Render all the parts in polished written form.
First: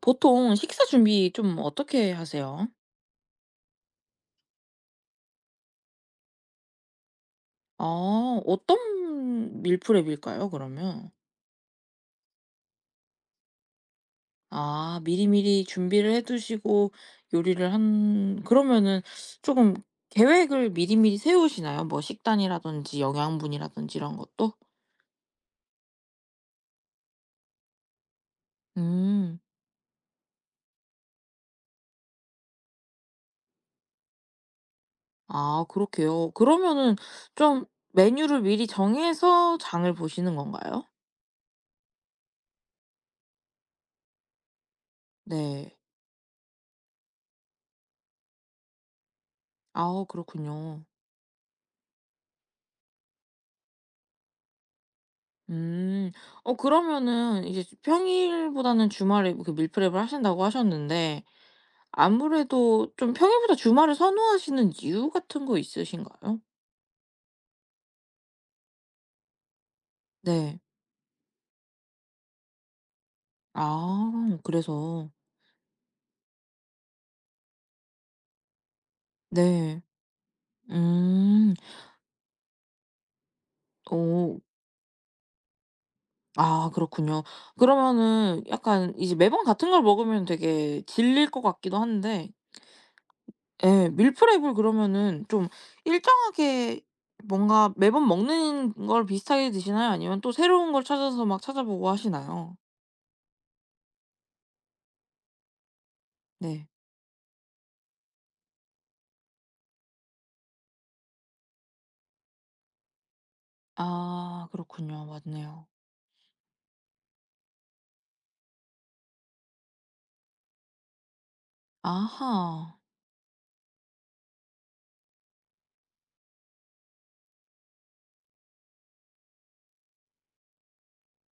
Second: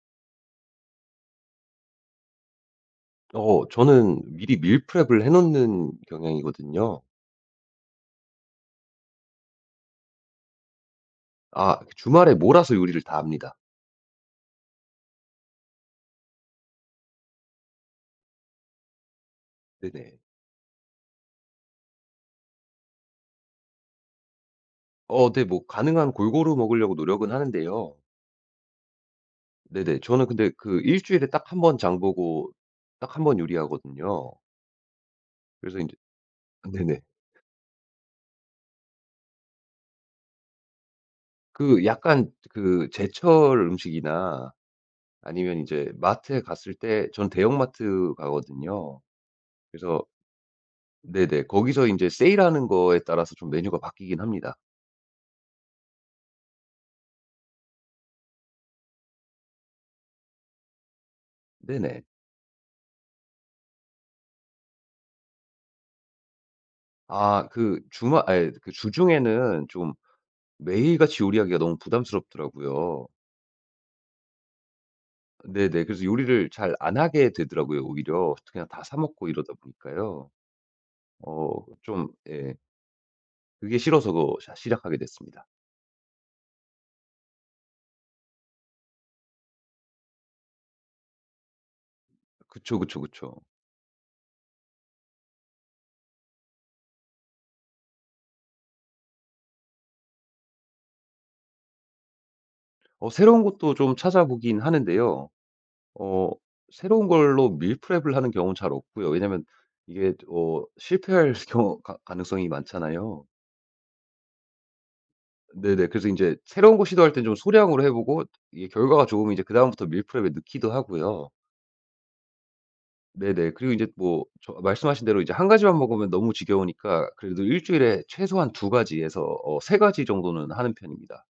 보통 식사 준비 좀 어떻게 하세요? 저는 미리 밀프렙을 해 놓는 경향이거든요. 아 어떤 밀프렙일까요 그러면? 아, 주말에 몰아서 요리를 다 합니다. 아 미리미리 준비를 해 두시고 요리를 한 그러면은 조금 네네. 계획을 미리미리 세우시나요? 뭐 식단이라든지 영양분이라든지 이런 것도? 네, 뭐 가능한 골고루 먹으려고 노력은 하는데요. 음. 네네. 저는 근데 그 일 주일에 딱 한번 장 보고 딱 한번 요리하거든요. 아 그래서 이제 그렇게요. 그러면은 네네. 좀 메뉴를 미리 정해서 장을 보시는 건가요? 그 약간 그 제철 음식이나 아니면 이 네. 제 마트에 갔을 때 전 대형마트 가거든요. 그래서 아 그렇군요. 네네. 거기서 이제 세일하는 거에 따라서 좀 메뉴가 바뀌긴 합니다. 음. 어 그러면은 이제 평일보다는 주말에 그 밀프렙을 하신다고 하셨는데 네네. 아무래도 좀 평일보다 주말을 선호하시는 이유 같은 거 있으신가요? 아, 그 주말 아니 그 주중에는 좀 네. 매일같이 요리하기가 너무 부담스럽더라고요. 아 그래서. 네네. 그래서 요리를 잘 안 하게 되더라고요, 오히려. 그냥 다 사 먹고 이러다 네. 보니까요. 어 음. 좀 예, 그게 싫어서 그 오 시작하게 됐습니다. 아 그렇군요. 그러면은 약간 이제 매번 같은 걸 먹으면 되게 질릴 것 같기도 한데 그쵸, 그쵸, 그쵸. 예. 밀프렙을 그러면은 좀 일정하게 뭔가 매번 먹는 걸 비슷하게 드시나요? 아니면 또 새로운 걸 찾아서 막 찾아보고 하시나요? 새로운 것도 좀 찾아보긴 하는데요. 어 네. 새로운 걸로 밀프렙을 하는 경우는 잘 없고요. 왜냐면 이게 실패할 경우 가 가능성이 많잖아요. 아 그렇군요. 맞네요. 네네. 그래서 인제 새로운 거 시도할 땐 좀 소량으로 해 보고 이게 결과가 좋으면 이제 그다음부터 밀프렙에 넣기도 하고요. 아하. 네네. 그리고 인제 뭐 저 말씀하신 대로 이제 한 가지만 먹으면 너무 지겨우니까 그래도 일 주일에 최소한 두 가지에서 세 가지 정도는 하는 편입니다.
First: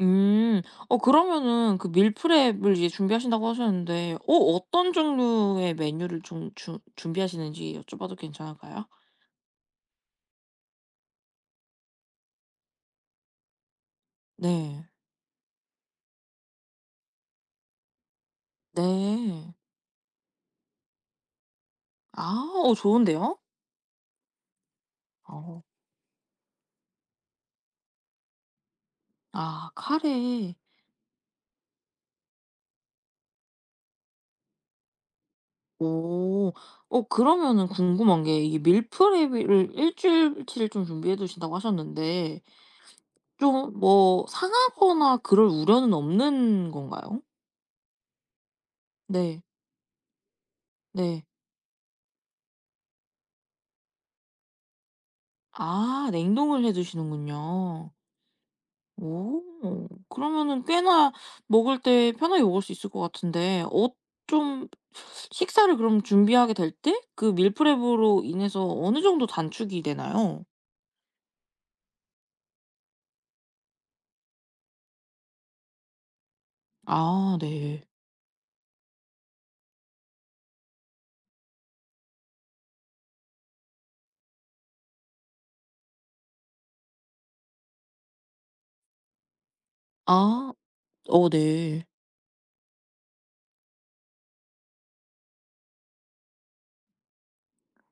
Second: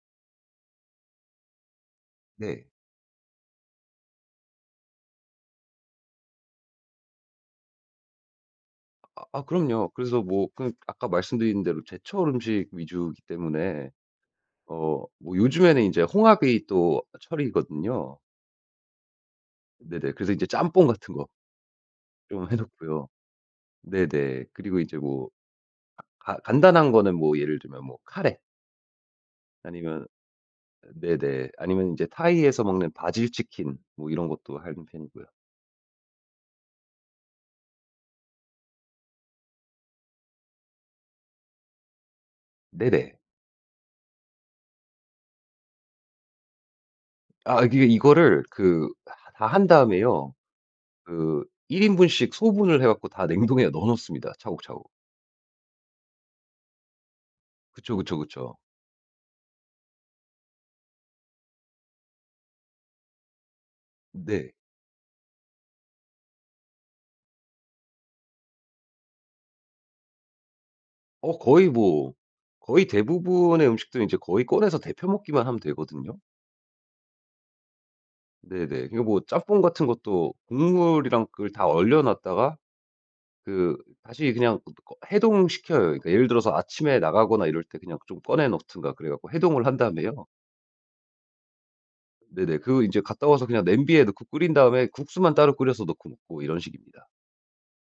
음. 어 그러면은 그 네. 밀프렙을 이제 준비하신다고 하셨는데 어떤 종류의 메뉴를 좀 주 준비하시는지 여쭤봐도 괜찮을까요? 아 아, 그럼요. 그래서 뭐 그 아까 말씀드린 대로 제철 음식 위주이기 때문에 네. 뭐 요즘에는 인제 홍합이 또 철이거든요. 네. 네네. 그래서 이제 짬뽕 같은 거 아 좀 해 어 놓고요. 좋은데요? 네네. 그리고 이제 뭐 어. 가 간단한 거는 뭐 예를 들면 뭐 카레 아 아니면 카레. 네네. 아니면 이제 타이에서 먹는 바질 치킨 뭐 이런 것도 하는 편이고요. 오. 어 그러면은 궁금한 게 이게 밀프랩을 일 주일치를 좀 준비해 두신다고 하셨는데 네네. 좀 뭐 상하거나 그럴 우려는 없는 건가요? 아, 이게 이거를 그 네. 다 한 다음에요. 네. 그 1인분 인분씩 소분을 해 갖고 다 냉동에 넣어 놓습니다, 차곡차곡. 아 냉동을 해 두시는군요. 그쵸, 그쵸, 그쵸. 오. 그러면은 꽤나 먹을 때 편하게 먹을 수 있을 것 같은데 어 네. 좀 식사를 그럼 준비하게 될 때 그 밀프랩으로 인해서 어느 정도 단축이 되나요? 거의 뭐 거의 대부분의 음식들은 이제 거의 꺼내서 데펴 먹기만 하면 되거든요. 아 네. 네네. 그러니까 뭐 짬뽕 같은 것도 국물이랑 그걸 다 얼려 놨다가 그 다시 그냥 해동시켜요. 그러니까 예를 들어서 아침에 나가거나 이럴 때 그냥 좀 꺼내 놓든가 그래 갖고 해동을 한 다음에요. 아. 어 네. 네네. 그 인제 갔다 와서 그냥 냄비에 넣고 끓인 다음에 국수만 따로 끓여서 넣고 먹고 이런 식입니다.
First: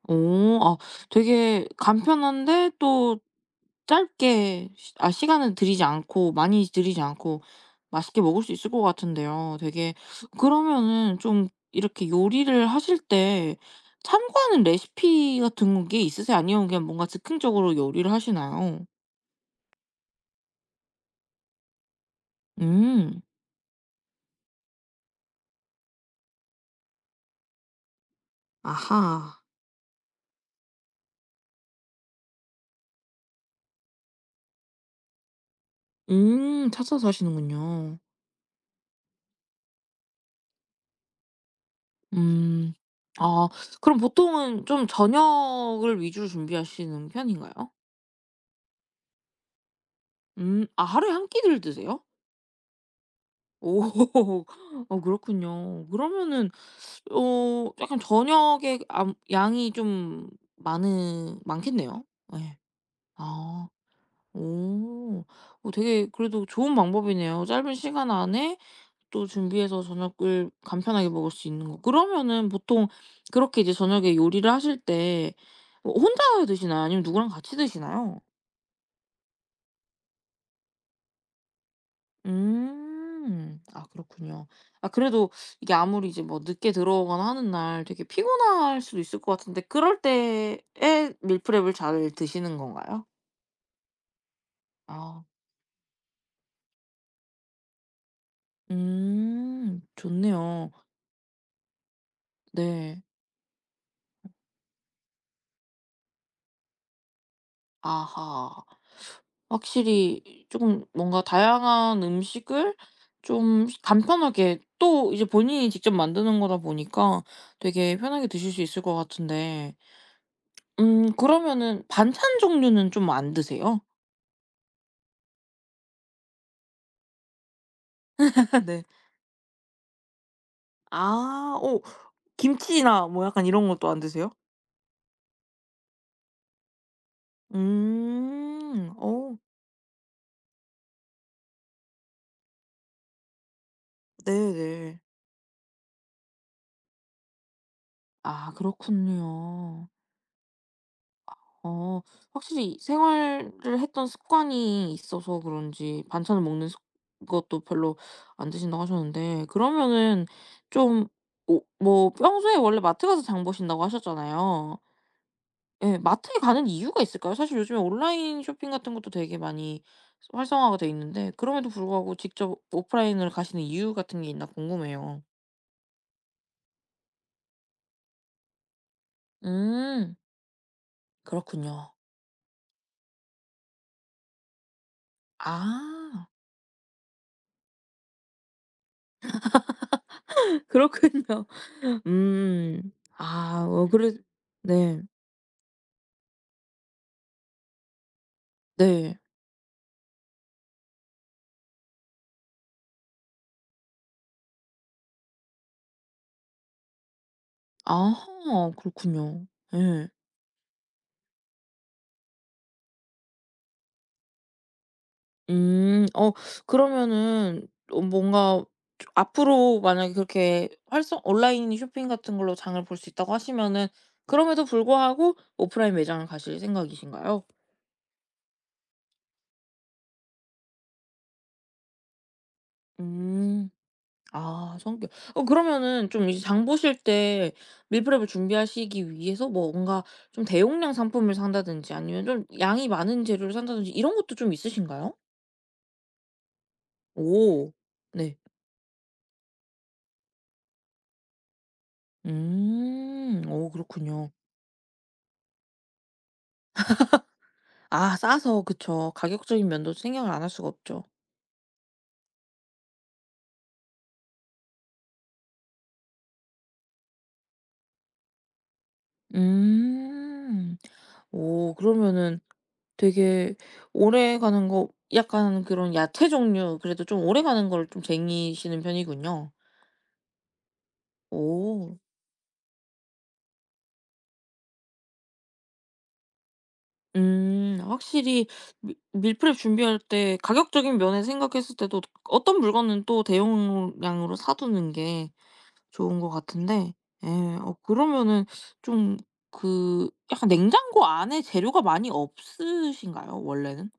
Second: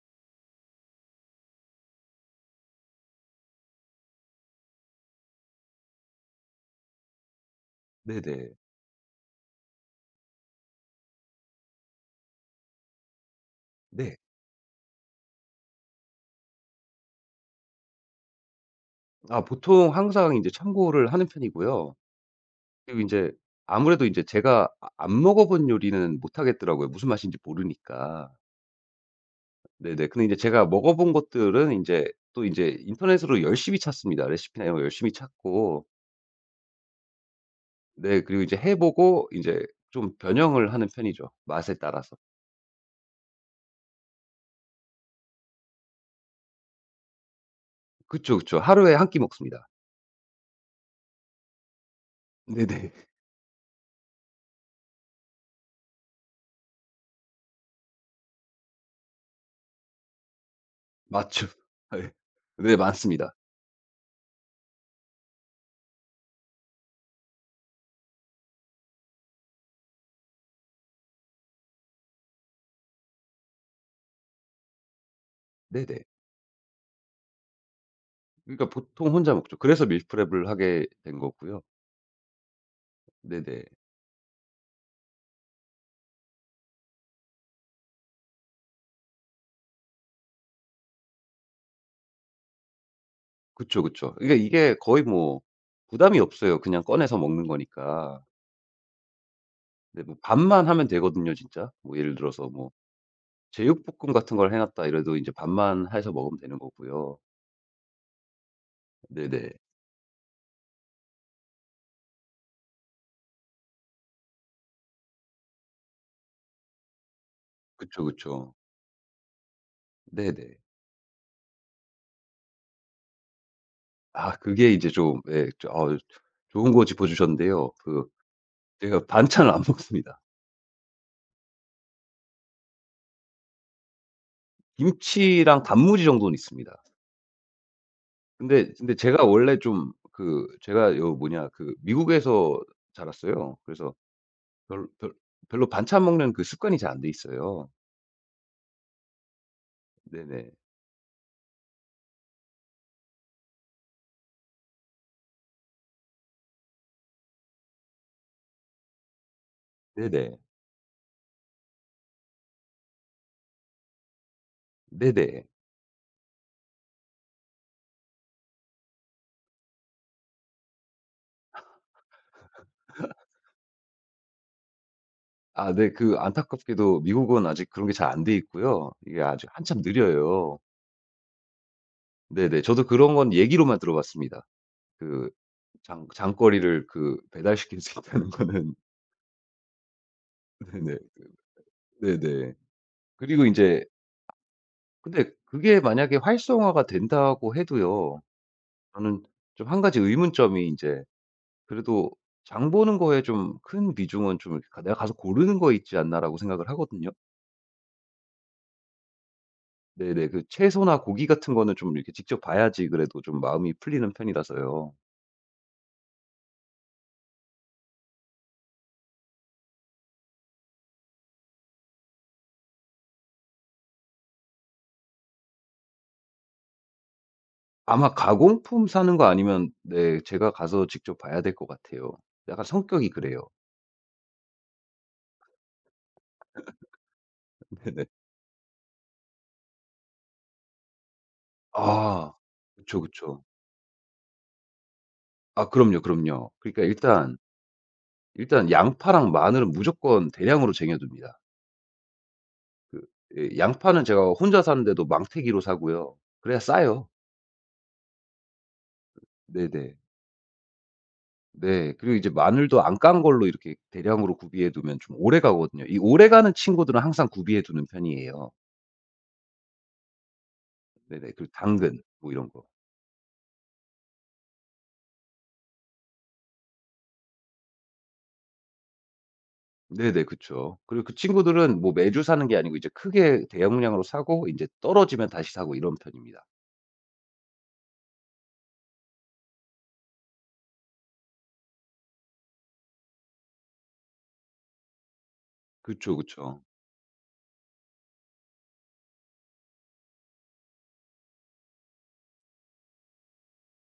오, 아 되게 간편한데 또 짧게 시 아 시간은 들이지 않고 많이 들이지 않고 맛있게 먹을 네네. 수 있을 것 같은데요. 되게 그러면은 좀 이렇게 요리를 하실 때 네. 참고하는 레시피 같은 게 있으세요? 아니면 그냥 뭔가 즉흥적으로 요리를 하시나요? 아, 보통 항상 인제 참고를 하는 편이고요. 그리고 음. 인제 아무래도 인제 제가 아, 안 먹어 본 요리는 못 하겠더라고요, 무슨 맛인지 모르니까. 아하. 네네. 근데 인제 제가 먹어 본 것들은 인제 또 인제 인터넷으로 열심히 찾습니다. 레시피나 이런 거 열심히 찾고 찾아서 하시는군요. 네. 그리고 이제 해 보고 이제 좀 변형을 하는 편이죠, 맛에 따라서. 음. 아 그럼 보통은 좀 저녁을 위주로 준비하시는 편인가요? 그쵸, 그쵸. 하루에 한 끼 먹습니다. 음. 아 하루에 한 끼를 드세요? 네네. 오. 어 그렇군요. 그러면은 어 약간 저녁에 암 양이 좀 많은 맞죠. 예. 많겠네요. 네. 네 네, 많습니다. 아. 오. 어 되게 그래도 좋은 방법이네요. 짧은 시간 안에 또 준비해서 저녁을 간편하게 먹을 수 있는 거. 그러면은 보통 그렇게 이제 저녁에 요리를 하실 때 어 네네. 혼자 드시나요? 아니면 누구랑 같이 드시나요? 그러니까 보통 혼자 먹죠. 그래서 밀프렙을 하게 된 거고요. 음. 네네. 아 그렇군요. 아 그래도 이게 아무리 이제 뭐 늦게 들어오거나 하는 날 되게 피곤할 수도 있을 것 같은데 그럴 때에 밀프렙을 잘 드시는 건가요? 그쵸, 그쵸. 그러니까 이게 거의 아. 뭐 부담이 없어요, 그냥 꺼내서 먹는 거니까. 음. 네, 뭐 반만 좋네요. 하면 되거든요, 진짜. 뭐 예를 들어서 뭐 네. 제육볶음 같은 걸 해 놨다 이래도 이제 반만 해서 먹으면 되는 거고요. 아하. 네네. 확실히 조금 뭔가 다양한 음식을 좀 간편하게 또 이제 본인이 직접 만드는 거다 보니까 되게 그쵸, 편하게 드실 그쵸. 수 있을 것 같은데 네네. 그러면은 반찬 종류는 좀 안 드세요? 아, 그게 이제 좀 예 저 좋은 거 짚어 주셨는데요. 그 네. 제가 반찬을 안 먹습니다. 아. 오 김치나 뭐 약간 이런 것도 안 드세요? 김치랑 단무지 정도는 있습니다. 근데 음. 근데 제가 어 원래 좀 그 제가 요 뭐냐 그 미국에서 자랐어요. 그래서 별 네네. 별 별로 반찬 먹는 그 습관이 잘 안 돼 있어요. 아 그렇군요. 네네. 어 확실히 생활을 했던 습관이 있어서 그런지 반찬을 먹는 습 것도 별로 안 드신다고 하셨는데 그러면은 네네. 좀 오 뭐 평소에 원래 마트 가서 장 보신다고 하셨잖아요. 네네. 예. 마트에 가는 이유가 있을까요? 사실 요즘에 온라인 쇼핑 같은 것도 되게 많이 활성화가 돼 있는데 그럼에도 불구하고 직접 오프라인을 가시는 이유 같은 게 있나 궁금해요. 아, 네 그 안타깝게도 미국은 아직 그런 게 잘 안 돼 있고요. 이게 아직 한참 음. 느려요. 그렇군요. 네네. 저도 그런 건 얘기로만 들어 봤습니다. 그 장 아. 장거리를 그 배달시킬 수 있다는 거는 네네. 그렇군요. 그 네네. 음. 그리고 이아 제 어 그래 네. 근데 그게 만약에 활성화가 된다고 해도요. 네. 저는 좀 한 가지 의문점이 이제 그래도 장 보는 거에 좀 큰 비중은 좀 이렇게 '내가 가서 고르는 거 있지 않나.'라고 생각을 하거든요. 아 그렇군요. 예. 네네. 그 채소나 고기 같은 거는 좀 이렇게 직접 봐야지 그래도 좀 마음이 풀리는 편이라서요. 음. 어 그러면은 어 뭔가 좀 앞으로 만약에 그렇게 활성 온라인 쇼핑 같은 걸로 장을 볼 수 있다고 하시면은 그럼에도 불구하고 오프라인 매장을 가실 생각이신가요? 아마 가공품 사는 거 아니면 네 제가 가서 직접 봐야 될 것 같아요. 약간 성격이 그래요. 음. 아 성격 어 그러면은 좀 이제 장 보실 때 네. 밀프렙을 준비하시기 위해서 뭔가 좀 대용량 상품을 산다든지 아니면 아. 좀 양이 그쵸, 많은 그쵸. 재료를 산다든지 이런 것도 좀 있으신가요? 아, 그럼요, 그럼요. 그러니까 일단, 오. 네. 일단 양파랑 마늘은 무조건 대량으로 쟁여 둡니다. 그 음. 예, 오 양파는 제가 그렇군요. 혼자 사는데도 망태기로 사고요. 그래야 싸요. 아 싸서 그쵸. 가격적인 면도 네네. 생각을 안 할 수가 없죠. 네. 그리고 이제 마늘도 안 깐 걸로 이렇게 대량으로 구비해 두면 좀 오래 가거든요. 이 오래 가는 친구들은 항상 구비해 두는 편이에요. 음. 네네. 그리고 오 당근 뭐 그러면은 이런 거. 되게 오래가는 거 약간 그런 야채 종류 그래도 좀 오래가는 걸 좀 쟁이시는 편이군요. 네네. 그쵸. 그리고 그 친구들은 뭐 오. 매주 사는 게 아니고 이제 크게 대용량으로 사고 인제 떨어지면 다시 사고 이런 편입니다. 확실히 밀 밀프렙 준비할 때 가격적인 면에 생각했을 때도 어떤 물건은 또 대용량으로 사 두는 게 그쵸, 좋은 것 그쵸. 같은데 예 어 그러면은 좀 그 약간 냉장고 안에 재료가 많이 없으신가요 원래는?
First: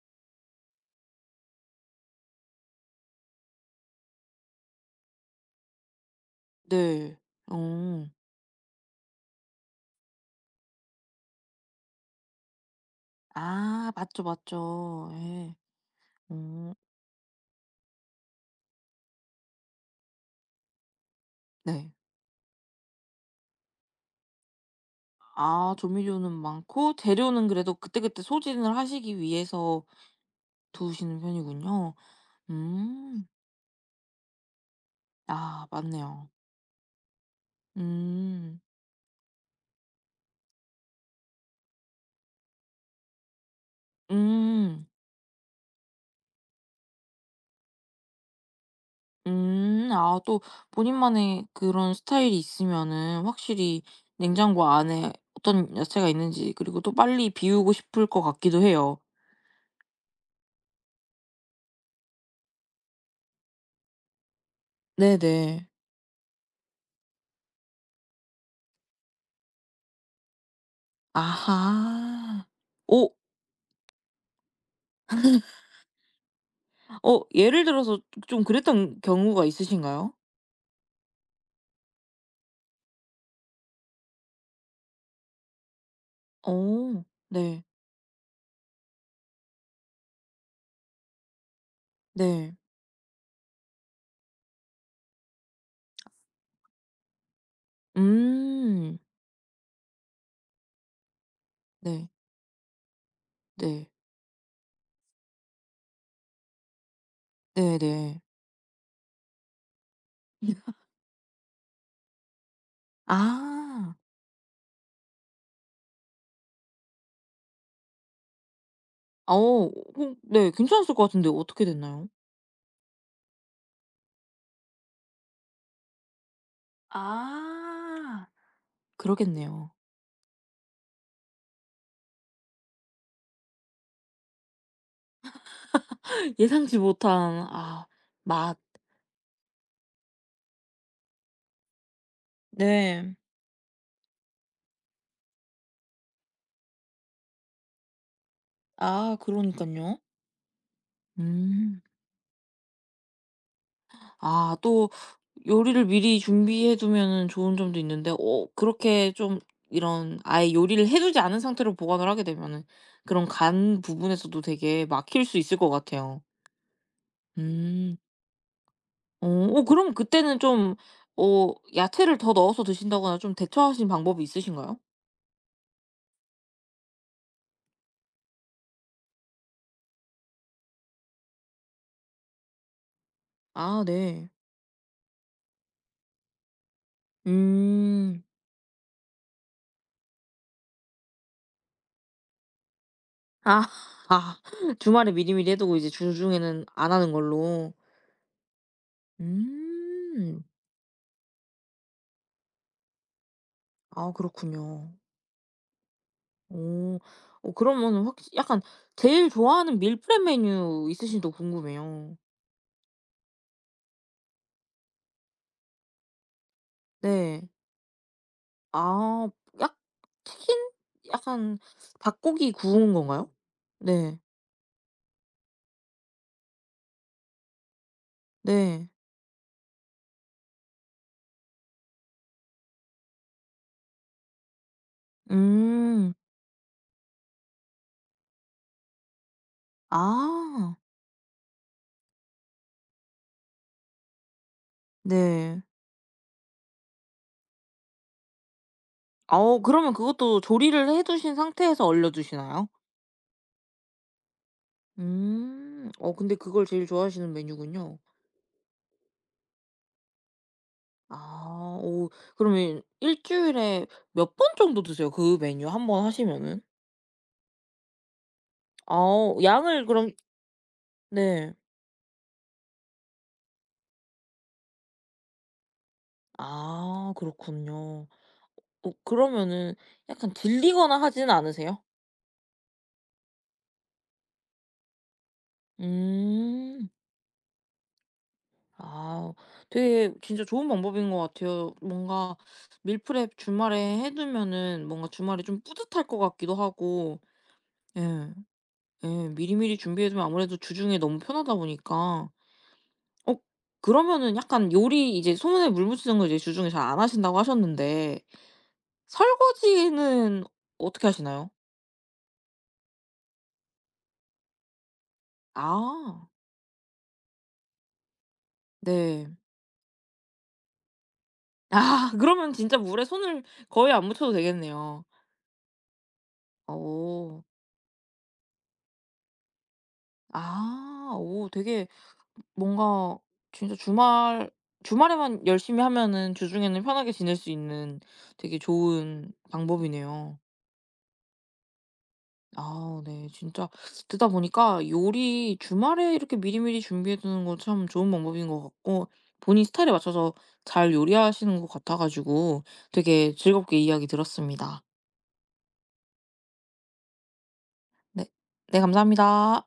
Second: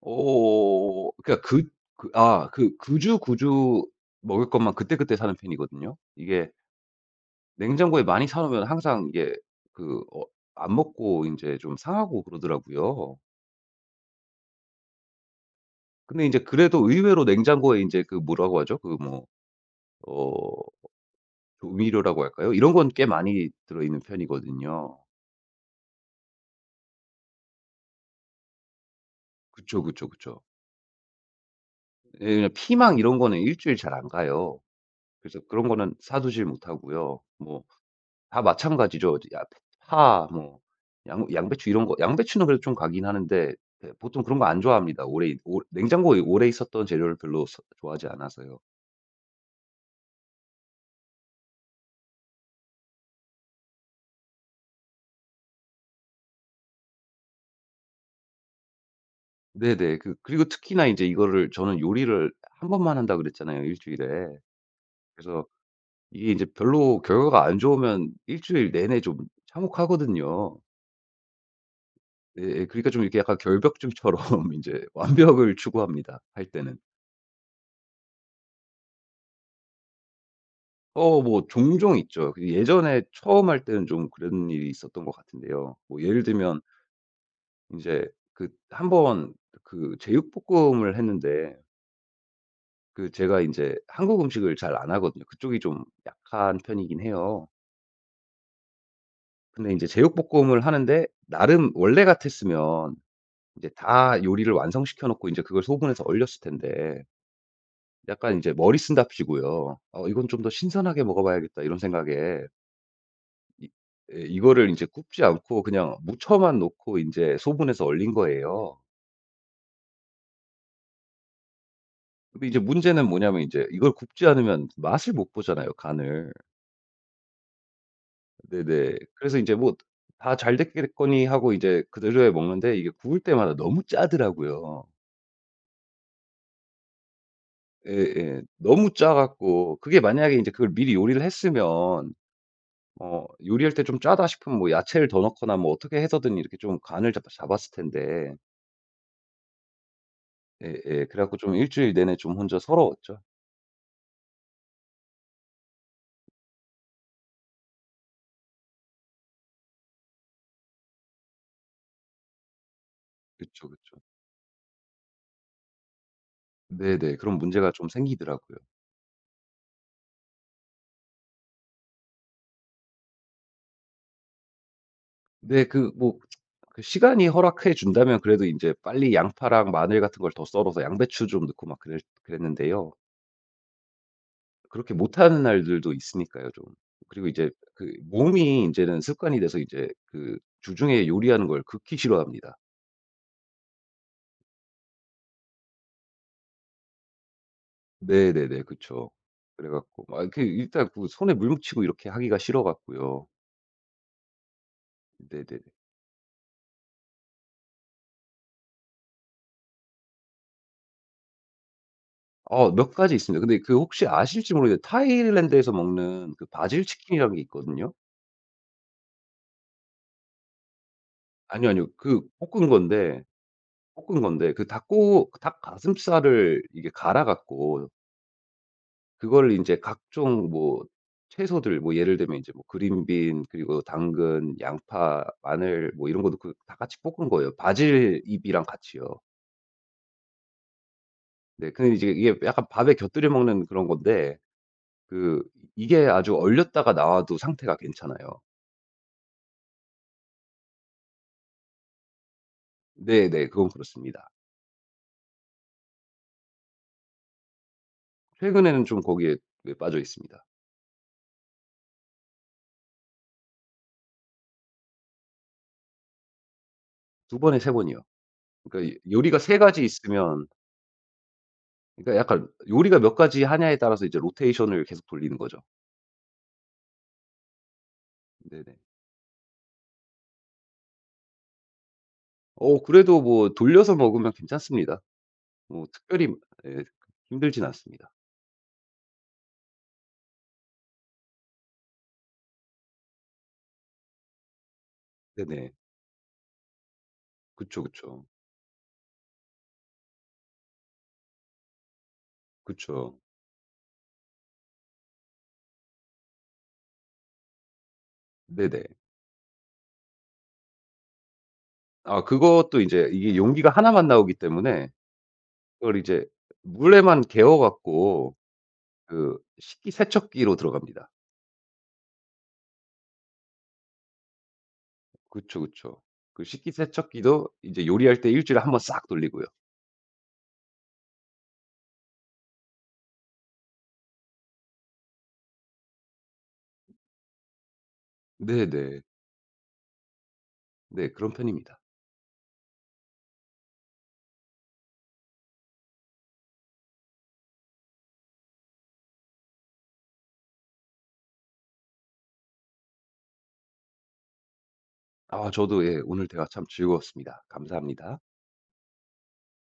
그러니까 그 그 아 그 구주구주 먹을 것만 그때그때 사는 편이거든요. 이게 네. 냉장고에 어. 많이 사 놓으면 항상 이게 그 안 먹고 인제 좀 상하고 그러더라고요. 아 맞죠, 맞죠. 예. 근데 인제 어 그래도 의외로 냉장고에 인제 그 뭐라고 하죠? 그 뭐 어 네. 조미료라고 할까요? 이런 건 꽤 많이 들어있는 편이거든요. 아 조미료는 많고 재료는 그래도 그때그때 소진을 하시기 그쵸, 위해서 그쵸, 그쵸. 두시는 편이군요. 예 그냥 피망 이런 음. 거는 일 주일 잘 안 가요. 그래서 아 그런 거는 사 맞네요. 두질 못하고요. 뭐 다 음. 마찬가지죠. 야 파 뭐 양 양배추 이런 거 양배추는 그래도 좀 가긴 하는데 예, 보통 그런 거 안 음. 좋아합니다. 오래 오 냉장고에 오래 있었던 재료를 별로 서 좋아하지 않아서요. 음. 아 또 본인만의 그런 스타일이 있으면은 확실히 냉장고 안에 어떤 야채가 있는지 그리고 또 빨리 비우고 싶을 것 같기도 해요. 네네. 그 그리고 특히나 이제 이거를 저는 요리를 한 번만 한다 그랬잖아요, 일 주일에. 그래서 네네. 이게 이제 별로 결과가 안 좋으면 일 주일 내내 좀 참혹하거든요. 아하. 예예. 그러니까 좀 오! 이렇게 약간 결벽증처럼 이제 완벽을 추구합니다, 할 때는. 어 예를 들어서 좀 그랬던 경우가 있으신가요? 뭐 종종 있죠. 그 예전에 처음 할 때는 좀 그런 일이 있었던 것 같은데요. 뭐 예를 들면 오... 네. 이제그번그 제육볶음을 했는데 네. 그 제가 이제 한국 음식을 잘 안 하거든요. 그쪽이 좀 약한 편이긴 해요. 음. 근데 이제 제육볶음을 하는데 나름 원래 네. 같았으면 이제 네. 다 요리를 완성시켜 놓고 이제 그걸 소분해서 얼렸을 텐데 네네. 약간 이제 머리 쓴답시고요. '어 이건 좀 더 신선하게 먹어봐야겠다.' 이런 생각에 이 아. 예 이거를 이제 굽지 않고 그냥 무쳐만 놓고 인제 소분해서 얼린 거예요. 어. 어 네 괜찮았을 것 같은데 어떻게 됐나요? 근데 이제 문제는 뭐냐면 인제 이걸 굽지 않으면 맛을 못 보잖아요, 간을. 아. 네네. 그래서 인제 그러겠네요. 뭐 '다 잘 됐겠거니.' 하고 이제 그대로에 먹는데 이게 구울 때마다 너무 짜더라고요. 예상치 못한 아 예예. 맛. 너무 짜 갖고 그게 만약에 인제 그걸 미리 요리를 했으면 네. 요리할 때 좀 짜다 싶으면 뭐 야채를 더 넣거나 뭐 어떻게 해서든 이렇게 좀 간을 잡 잡았을 텐데 아 그러니깐요. 예예. 그래 갖고 좀 음. 일주일 내내 좀 혼자 서러웠죠. 아 또 요리를 미리 준비해 두면은 좋은 점도 있는데 어 그렇게 좀 이런 아예 요리를 해 두지 않은 상태로 보관을 하게 되면은 그런 그쵸, 간 그쵸. 부분에서도 되게 막힐 수 있을 것 같아요. 네네. 그런 문제가 좀 음. 생기더라고요. 어 어 그럼 그때는 좀 어 야채를 더 넣어서 드신다거나 좀 대처하신 방법이 있으신가요? 근데 그 뭐 그 시간이 허락해 준다면 그래도 인제 빨리 양파랑 마늘 같은 걸 더 썰어서 양배추 좀 넣고 막 그랬는데요. 아 네. 그렇게 못하는 날들도 있으니까요 좀. 그리고 이제 그 음. 몸이 인제는 습관이 돼서 이제 그 주중에 요리하는 걸 극히 싫어합니다. 아. 아. 주말에 미리미리 해 두고 이제 주중에는 안 하는 걸로. 네네네. 그쵸. 그래 갖고 막 이렇게 음. 일단 그 손에 물 묻히고 이렇게 하기가 싫어 갖고요. 아 그렇군요. 네네. 오 어 그러면은 확히 약간 제일 좋아하는 밀프렙 메뉴 있으신지도 궁금해요. 몇 가지 있습니다. 근데 그 혹시 아실지 모르겠는데 타일랜드에서 먹는 그 바질 치킨이라는 게 네. 있거든요. 아 약 튀긴 약간 아니요, 아니요. 그 닭고기 볶은 구운 건데 건가요? 네. 볶은 건데 그 닭고 닭 가슴살을 이게 갈아 갖고 네. 그걸 이제 각종 뭐 채소들 뭐 예를 들면 이제 뭐 그린빈 그리고 당근, 양파, 마늘 뭐 음. 이런 것도 그 다 같이 볶은 거예요. 바질 잎이랑 같이요. 아. 네. 근데 이제 이게 약간 밥에 곁들여 먹는 그런 건데 그 네. 이게 아주 얼렸다가 나와도 상태가 괜찮아요. 어 그러면 그것도 조리를 해 두신 상태에서 얼려 두시나요? 네네. 그건 그렇습니다. 음. 어 근데 그걸 제일 좋아하시는 메뉴군요. 최근에는 좀 거기에 네 빠져 있습니다. 아. 오 그러면 일주일에 몇 번 정도 드세요? 그 메뉴 한 번 하시면은? 두 번에 세 번이요. 그러니까 이 아 요리가 세 가지 양을 그럼 있으면 네. 그러니까 약간 요리가 몇 가지 하냐에 따라서 이제 로테이션을 계속 돌리는 거죠. 아 그렇군요. 네네. 어 그러면은 약간 질리거나 하지는 않으세요? 그래도 뭐 돌려서 먹으면 괜찮습니다. 뭐 특별히 예 음. 힘들진 않습니다. 아 되게 진짜 좋은 방법인 것 같아요. 뭔가 밀프렙 주말에 해 두면은 뭔가 주말이 좀 네네. 뿌듯할 것 같기도 하고. 그쵸, 예. 그쵸. 예. 미리미리 준비해 두면 아무래도 주중에 너무 편하다 보니까 그쵸. 어 그러면은 약간 요리 이제 소문에 물 붙이는 걸 이제 주중에 잘 안 하신다고 하셨는데 네네. 설거지는 어떻게 하시나요? 아, 그것도 이제 이게 용기가 하나만 나오기 때문에 그걸 이제 아 물에만 개어 갖고 네. 그 식기 세척기로 들어갑니다. 아 그러면 진짜 물에 손을 거의 안 묻혀도 되겠네요. 그쵸, 그쵸. 그 오, 식기세척기도 이제 요리할 때 일 주일에 한번 싹 돌리고요. 아 오 되게 뭔가 진짜 주말에만 열심히 하면은 주중에는 편하게 지낼 수 있는 되게 네네. 좋은 방법이네요. 네, 그런 편입니다. 아 네. 진짜 듣다 보니까 요리 주말에 이렇게 미리미리 준비해 두는 거 참 좋은 방법인 것 같고 본인 스타일에 맞춰서 잘 요리하시는 것 같아 가지고 되게 즐겁게 이야기 들었습니다. 아 저도 예 오늘 대화 참 즐거웠습니다. 감사합니다. 네. 네 감사합니다.